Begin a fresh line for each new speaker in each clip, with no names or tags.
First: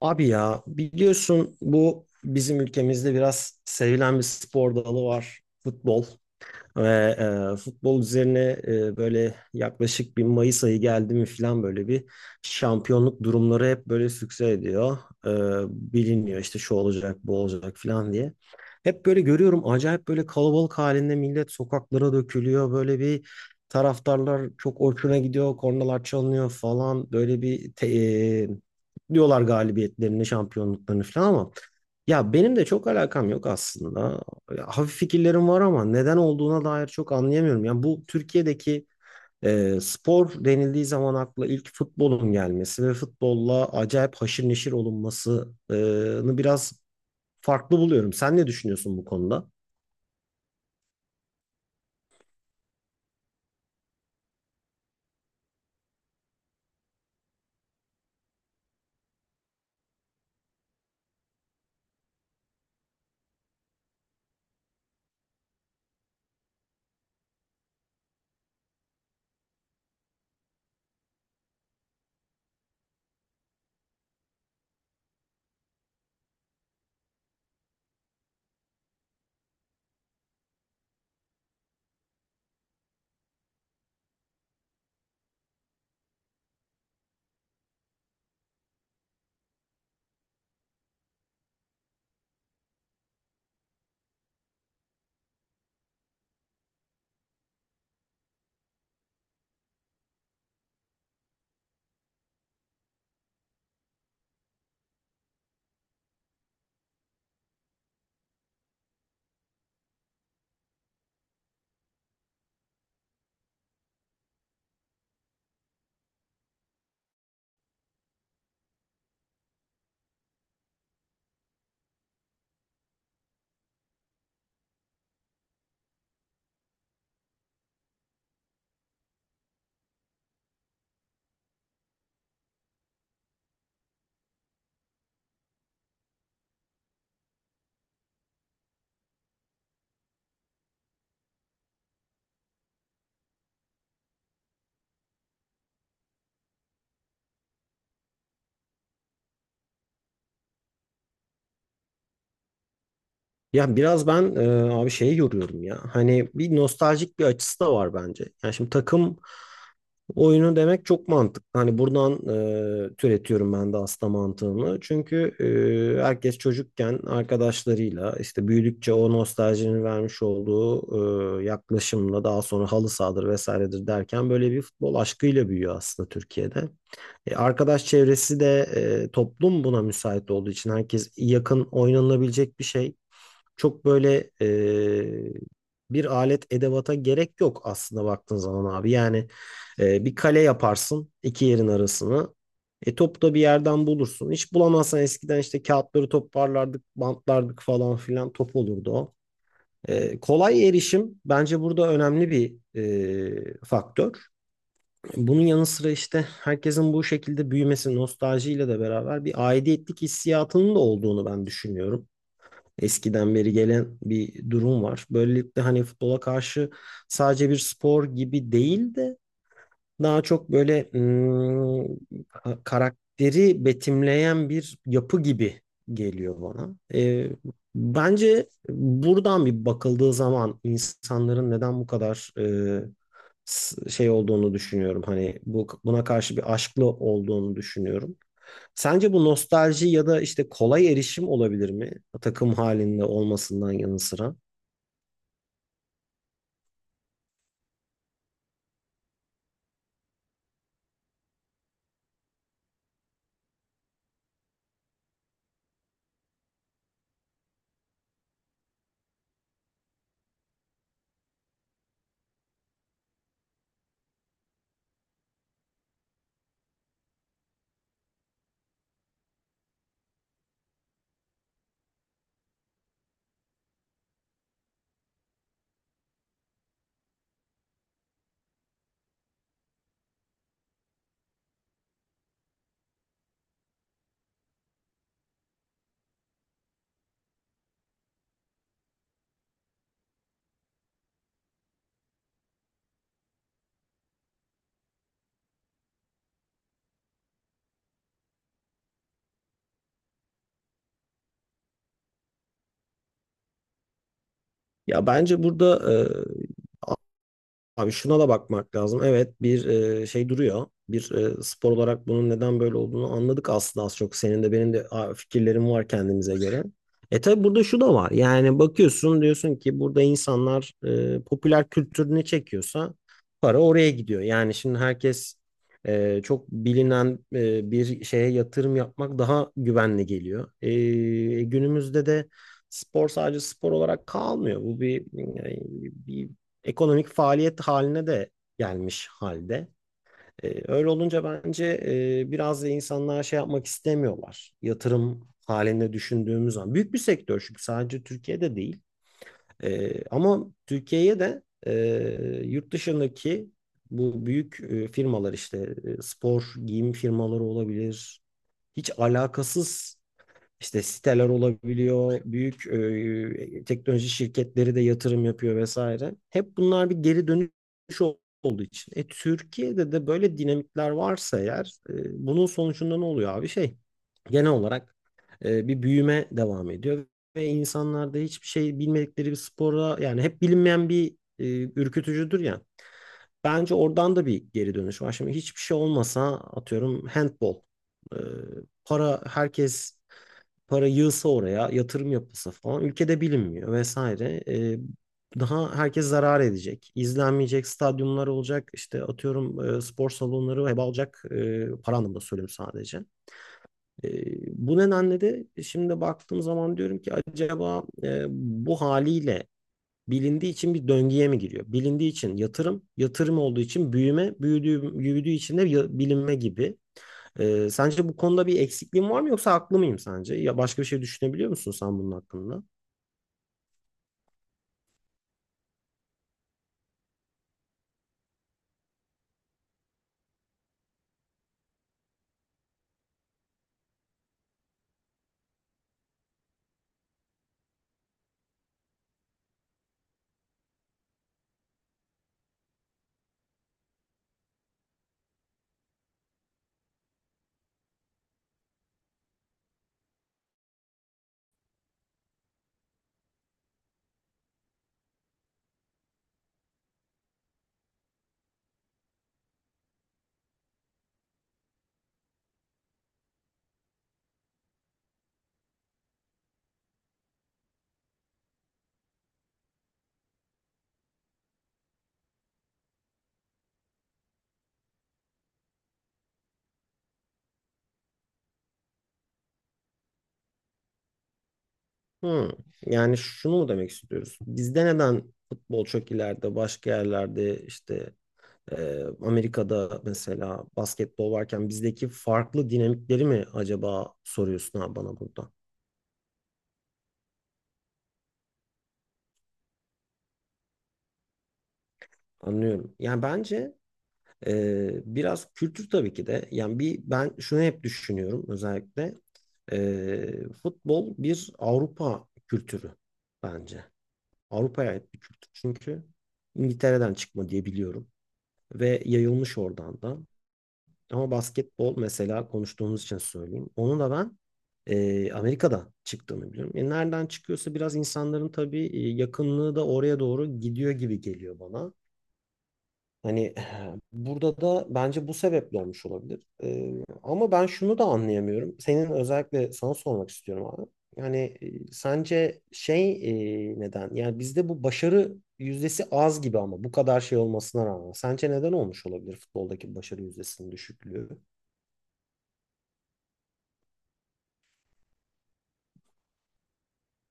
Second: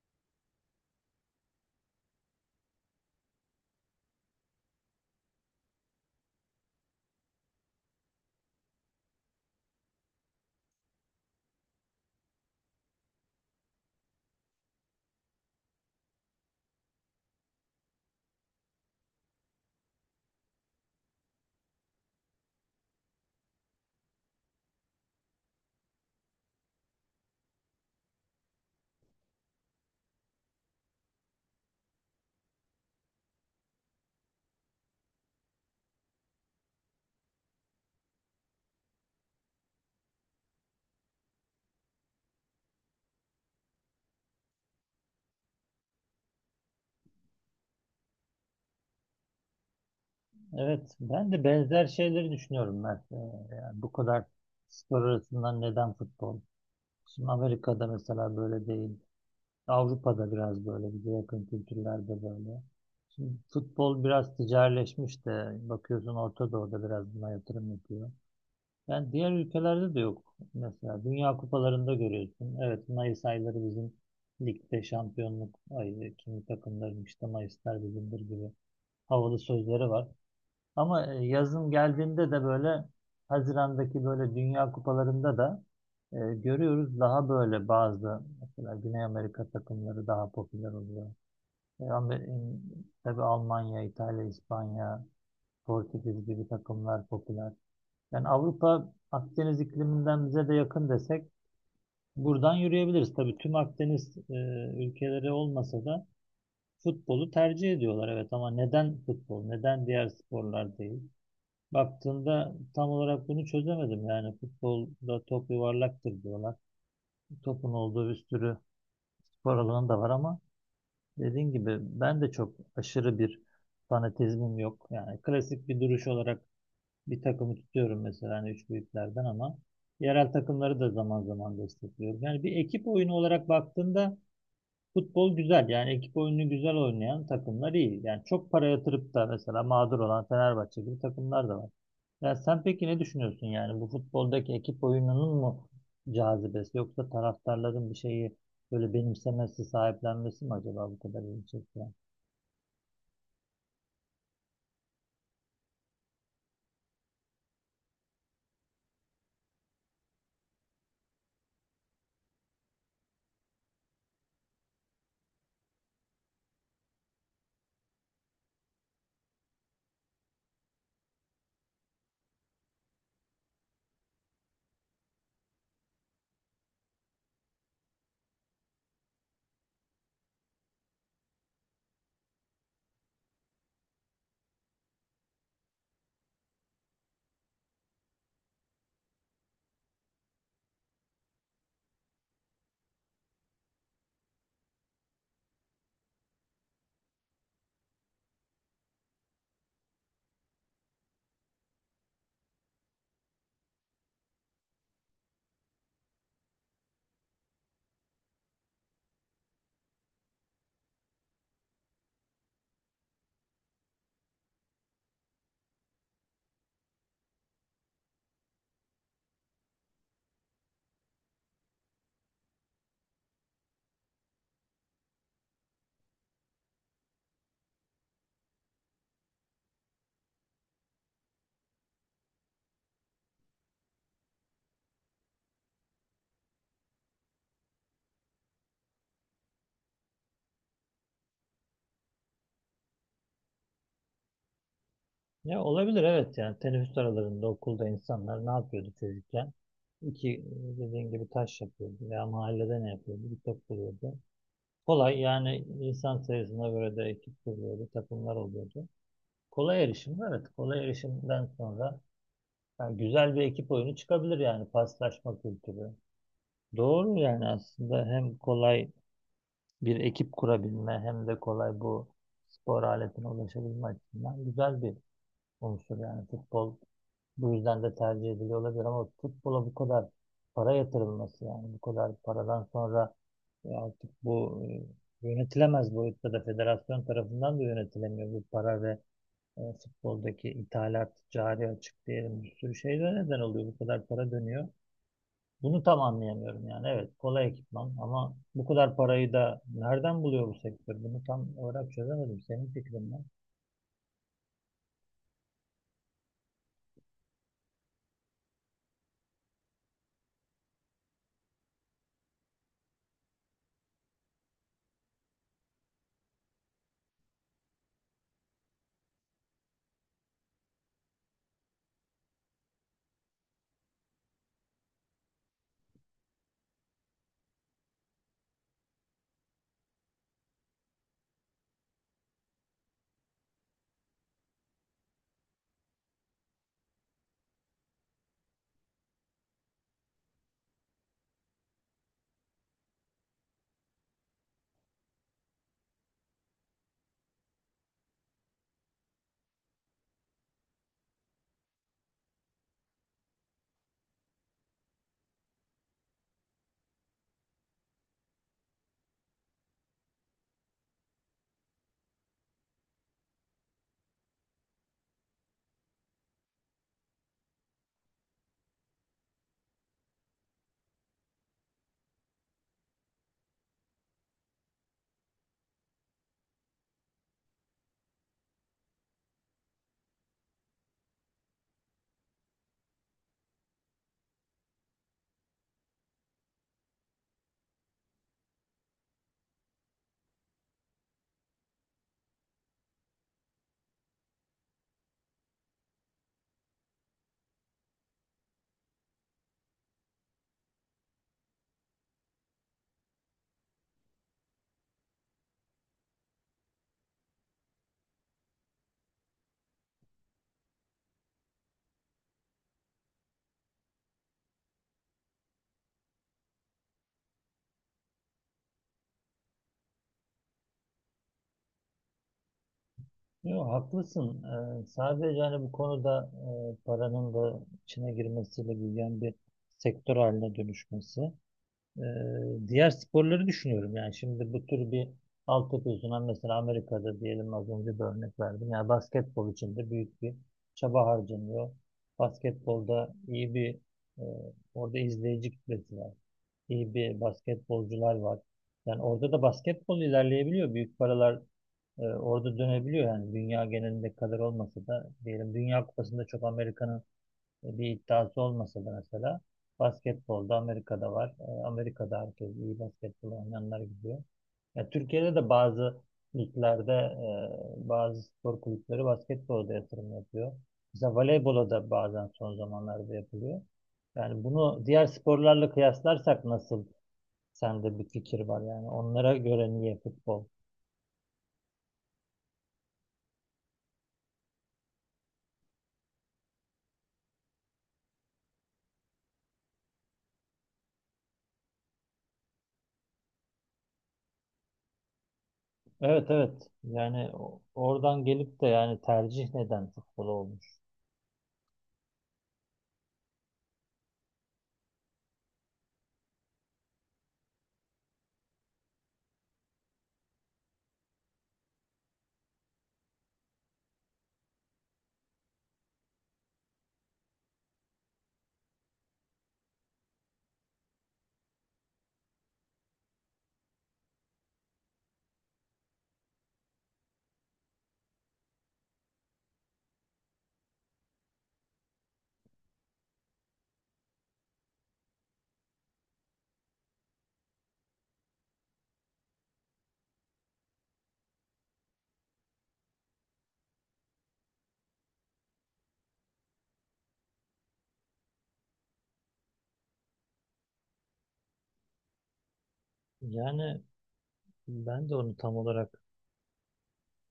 Abi ya biliyorsun bu bizim ülkemizde biraz sevilen bir spor dalı var. Futbol. Ve futbol üzerine böyle yaklaşık bir Mayıs ayı geldi mi falan böyle bir şampiyonluk durumları hep böyle sükse ediyor. E, biliniyor işte şu olacak bu olacak falan diye. Hep böyle görüyorum acayip böyle kalabalık halinde millet sokaklara dökülüyor. Böyle bir taraftarlar çok hoşuna gidiyor. Kornalar çalınıyor falan. Böyle bir te- e, diyorlar galibiyetlerini, şampiyonluklarını falan ama ya benim de çok alakam yok aslında. Hafif fikirlerim var ama neden olduğuna dair çok anlayamıyorum. Yani bu Türkiye'deki spor denildiği zaman akla ilk futbolun gelmesi ve futbolla acayip haşır neşir olunmasını biraz farklı buluyorum. Sen ne düşünüyorsun bu konuda?
Evet, ben de benzer şeyleri düşünüyorum Mert. Yani bu kadar spor arasından neden futbol? Şimdi Amerika'da mesela böyle değil. Avrupa'da biraz böyle, bize yakın kültürlerde böyle. Şimdi futbol biraz ticarileşmiş de bakıyorsun Orta Doğu'da biraz buna yatırım yapıyor. Yani diğer ülkelerde de yok. Mesela Dünya Kupalarında görüyorsun. Evet, Mayıs ayları bizim ligde şampiyonluk ayı. Kimi takımların işte Mayıslar bizimdir gibi havalı sözleri var. Ama yazın geldiğinde de böyle Haziran'daki böyle Dünya Kupalarında da görüyoruz daha böyle bazı mesela Güney Amerika takımları daha popüler oluyor. Tabii Almanya, İtalya, İspanya, Portekiz gibi takımlar popüler. Yani Avrupa Akdeniz ikliminden bize de yakın desek buradan yürüyebiliriz. Tabii tüm Akdeniz ülkeleri olmasa da futbolu tercih ediyorlar, evet, ama neden futbol, neden diğer sporlar değil? Baktığında tam olarak bunu çözemedim. Yani futbolda top yuvarlaktır diyorlar. Topun olduğu bir sürü spor alanı da var ama dediğin gibi ben de çok aşırı bir fanatizmim yok. Yani klasik bir duruş olarak bir takımı tutuyorum mesela hani üç büyüklerden ama yerel takımları da zaman zaman destekliyorum. Yani bir ekip oyunu olarak baktığında futbol güzel, yani ekip oyunu güzel oynayan takımlar iyi. Yani çok para yatırıp da mesela mağdur olan Fenerbahçe gibi takımlar da var. Ya sen peki ne düşünüyorsun, yani bu futboldaki ekip oyununun mu cazibesi, yoksa taraftarların bir şeyi böyle benimsemesi, sahiplenmesi mi acaba bu kadar ilgi çekiyor?
Ya biraz ben abi şeyi yoruyorum ya. Hani bir nostaljik bir açısı da var bence. Yani şimdi takım oyunu demek çok mantıklı. Hani buradan türetiyorum ben de aslında mantığını. Çünkü herkes çocukken arkadaşlarıyla işte büyüdükçe o nostaljinin vermiş olduğu yaklaşımla daha sonra halı sahadır vesairedir derken böyle bir futbol aşkıyla büyüyor aslında Türkiye'de. Arkadaş çevresi de toplum buna müsait olduğu için herkes yakın oynanabilecek bir şey çok böyle bir alet edevata gerek yok aslında baktığın zaman abi. Yani bir kale yaparsın iki yerin arasını. E topu da bir yerden bulursun. Hiç bulamazsan eskiden işte kağıtları toparlardık, bantlardık falan filan top olurdu o. Kolay erişim bence burada önemli bir faktör. Bunun yanı sıra işte herkesin bu şekilde büyümesi nostaljiyle de beraber bir aidiyetlik hissiyatının da olduğunu ben düşünüyorum, eskiden beri gelen bir durum var. Böylelikle hani futbola karşı sadece bir spor gibi değil de daha çok böyle karakteri betimleyen bir yapı gibi geliyor bana. Bence buradan bir bakıldığı zaman insanların neden bu kadar şey olduğunu düşünüyorum. Hani bu buna karşı bir aşklı olduğunu düşünüyorum. Sence bu nostalji ya da işte kolay erişim olabilir mi? Takım halinde olmasından yanı sıra.
Ya olabilir, evet, yani teneffüs aralarında okulda insanlar ne yapıyordu çocukken? İki dediğin gibi taş yapıyordu veya mahallede ne yapıyordu? Bir top buluyordu. Kolay, yani insan sayısına göre de ekip kuruyordu, takımlar oluyordu. Kolay erişim, evet. Kolay erişimden sonra yani güzel bir ekip oyunu çıkabilir, yani paslaşma kültürü. Doğru, yani aslında hem kolay bir ekip kurabilme hem de kolay bu spor aletine ulaşabilme açısından güzel bir unsur yani futbol bu yüzden de tercih ediliyor olabilir ama futbola bu kadar para yatırılması, yani bu kadar paradan sonra artık bu yönetilemez boyutta da federasyon tarafından da yönetilemiyor bu para ve futboldaki ithalat, cari açık diyelim bir sürü şeyler neden oluyor, bu kadar para dönüyor. Bunu tam anlayamıyorum yani. Evet, kolay ekipman ama bu kadar parayı da nereden buluyor bu sektör, bunu tam olarak çözemedim. Senin fikrin ne?
Ya bence burada abi şuna da bakmak lazım. Evet bir şey duruyor. Bir spor olarak bunun neden böyle olduğunu anladık aslında az çok. Senin de benim de fikirlerim var kendimize göre. E tabi burada şu da var. Yani bakıyorsun diyorsun ki burada insanlar popüler kültür ne çekiyorsa para oraya gidiyor. Yani şimdi herkes çok bilinen bir şeye yatırım yapmak daha güvenli geliyor. Günümüzde de spor sadece spor olarak kalmıyor. Bu bir ekonomik faaliyet haline de gelmiş halde. Öyle olunca bence biraz da insanlar şey yapmak istemiyorlar. Yatırım halinde düşündüğümüz zaman. Büyük bir sektör çünkü sadece Türkiye'de değil. Ama Türkiye'ye de yurt dışındaki bu büyük firmalar işte spor giyim firmaları olabilir. Hiç alakasız işte siteler olabiliyor, büyük teknoloji şirketleri de yatırım yapıyor vesaire. Hep bunlar bir geri dönüş ol- olduğu için. Türkiye'de de böyle dinamikler varsa eğer, bunun sonucunda ne oluyor abi? Şey genel olarak bir büyüme devam ediyor ve insanlarda hiçbir şey bilmedikleri bir spora yani hep bilinmeyen bir ürkütücüdür ya. Bence oradan da bir geri dönüş var. Şimdi hiçbir şey olmasa atıyorum handball. e, para, herkes para yığsa oraya, yatırım yapılsa falan ülkede bilinmiyor vesaire. Daha herkes zarar edecek. İzlenmeyecek stadyumlar olacak. İşte atıyorum spor salonları heba olacak. E, para anlamında söylüyorum sadece. E, bu nedenle de şimdi baktığım zaman diyorum ki acaba bu haliyle bilindiği için bir döngüye mi giriyor? Bilindiği için yatırım, yatırım olduğu için büyüme, büyüdüğü için de bilinme gibi. Sence bu konuda bir eksikliğim var mı yoksa haklı mıyım sence? Ya başka bir şey düşünebiliyor musun sen bunun hakkında?
Yo, haklısın. Sadece hani bu konuda paranın da içine girmesiyle büyüyen bir sektör haline dönüşmesi. Diğer sporları düşünüyorum. Yani şimdi bu tür bir altyapı yüzünden mesela Amerika'da diyelim, az önce bir örnek verdim. Yani basketbol için de büyük bir çaba harcanıyor. Basketbolda iyi bir e, orada izleyici kitlesi var. İyi bir basketbolcular var. Yani orada da basketbol ilerleyebiliyor. Büyük paralar orada dönebiliyor, yani dünya genelinde kadar olmasa da diyelim Dünya Kupası'nda çok Amerika'nın bir iddiası olmasa da mesela basketbolda Amerika'da var. Amerika'da herkes iyi basketbol oynayanlar gidiyor. Ya Türkiye'de de bazı liglerde bazı spor kulüpleri basketbolda yatırım yapıyor. Mesela voleybola da bazen son zamanlarda yapılıyor. Yani bunu diğer sporlarla kıyaslarsak nasıl, sende bir fikir var yani onlara göre niye futbol?
Hmm. Yani şunu mu demek istiyoruz? Bizde neden futbol çok ileride, başka yerlerde işte Amerika'da mesela basketbol varken bizdeki farklı dinamikleri mi acaba soruyorsun ha bana burada?
Evet, evet. Yani oradan gelip de yani tercih neden futbol olmuş?
Anlıyorum. Yani bence biraz kültür tabii ki de. Yani bir ben şunu hep düşünüyorum özellikle. Ee, futbol bir Avrupa kültürü bence. Avrupa'ya ait bir kültür. Çünkü İngiltere'den çıkma diye biliyorum. Ve yayılmış oradan da. Ama basketbol mesela konuştuğumuz için söyleyeyim. Onu da ben Amerika'da çıktığını biliyorum. Nereden çıkıyorsa biraz insanların tabii yakınlığı da oraya doğru gidiyor gibi geliyor bana. Hani burada da bence bu sebeple olmuş olabilir. Ama ben şunu da anlayamıyorum. Senin özellikle sana sormak istiyorum abi. Yani sence neden? Yani bizde bu başarı yüzdesi az gibi ama bu kadar şey olmasına rağmen. Sence neden olmuş olabilir futboldaki başarı yüzdesinin düşüklüğü?
Yani ben de onu tam olarak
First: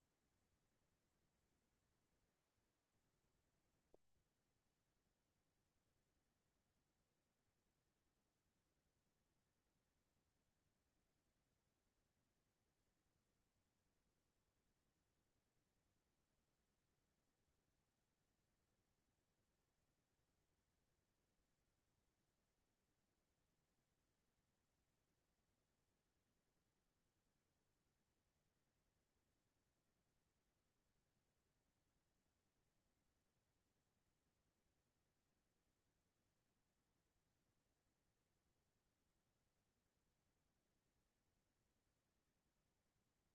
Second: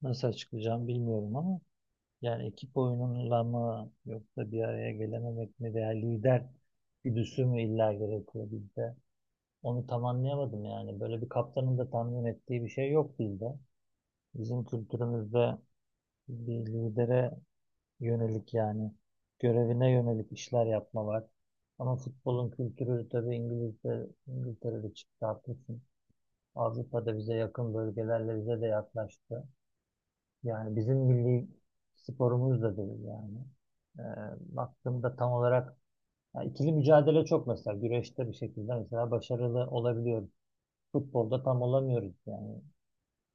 nasıl açıklayacağım bilmiyorum ama yani ekip oyunuyla mı, yoksa bir araya gelememek mi, veya lider güdüsü mü illa gerekiyor bizde? Onu tam anlayamadım yani. Böyle bir kaptanın da tahmin ettiği bir şey yok bizde. Bizim kültürümüzde bir lidere yönelik, yani görevine yönelik işler yapma var. Ama futbolun kültürü tabii İngilizce, İngiltere'de çıktı, haklısın. Avrupa'da bize yakın bölgelerle bize de yaklaştı. Yani bizim milli sporumuz da değil yani. Ee, Baktığımda tam olarak, ya ikili mücadele çok mesela, güreşte bir şekilde mesela başarılı olabiliyoruz. Futbolda tam olamıyoruz yani.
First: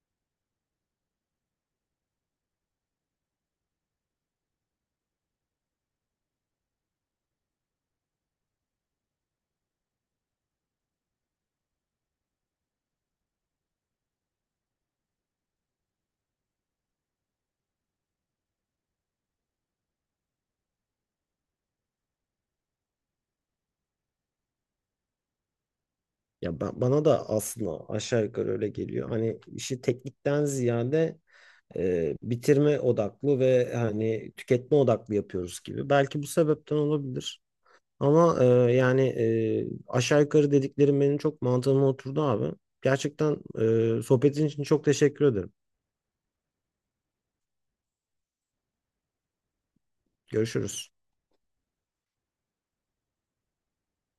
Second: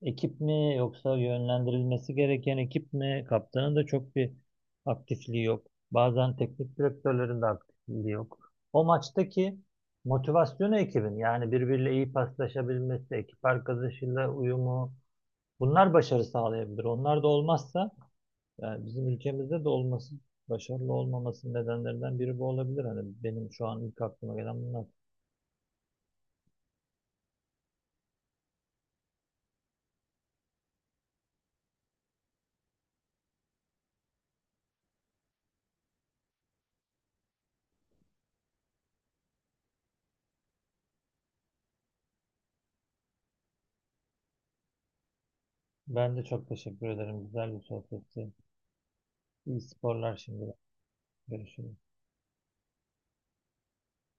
Ekip mi, yoksa yönlendirilmesi gereken ekip mi? Kaptanın da çok bir aktifliği yok. Bazen teknik direktörlerin de aktifliği yok. O maçtaki motivasyonu ekibin, yani birbiriyle iyi paslaşabilmesi, ekip arkadaşıyla uyumu, bunlar başarı sağlayabilir. Onlar da olmazsa yani bizim ülkemizde de olması, başarılı olmaması nedenlerinden biri bu olabilir. Hani benim şu an ilk aklıma gelen bunlar.
Bana da aslında aşağı yukarı öyle geliyor. Hani işi teknikten ziyade bitirme odaklı ve hani tüketme odaklı yapıyoruz gibi. Belki bu sebepten olabilir. Ama aşağı yukarı dediklerim benim çok mantığıma oturdu abi. Gerçekten sohbetin için çok teşekkür ederim.
Ben de çok teşekkür ederim. Güzel bir sohbetti. İyi sporlar şimdi.
Görüşürüz.
Görüşürüz.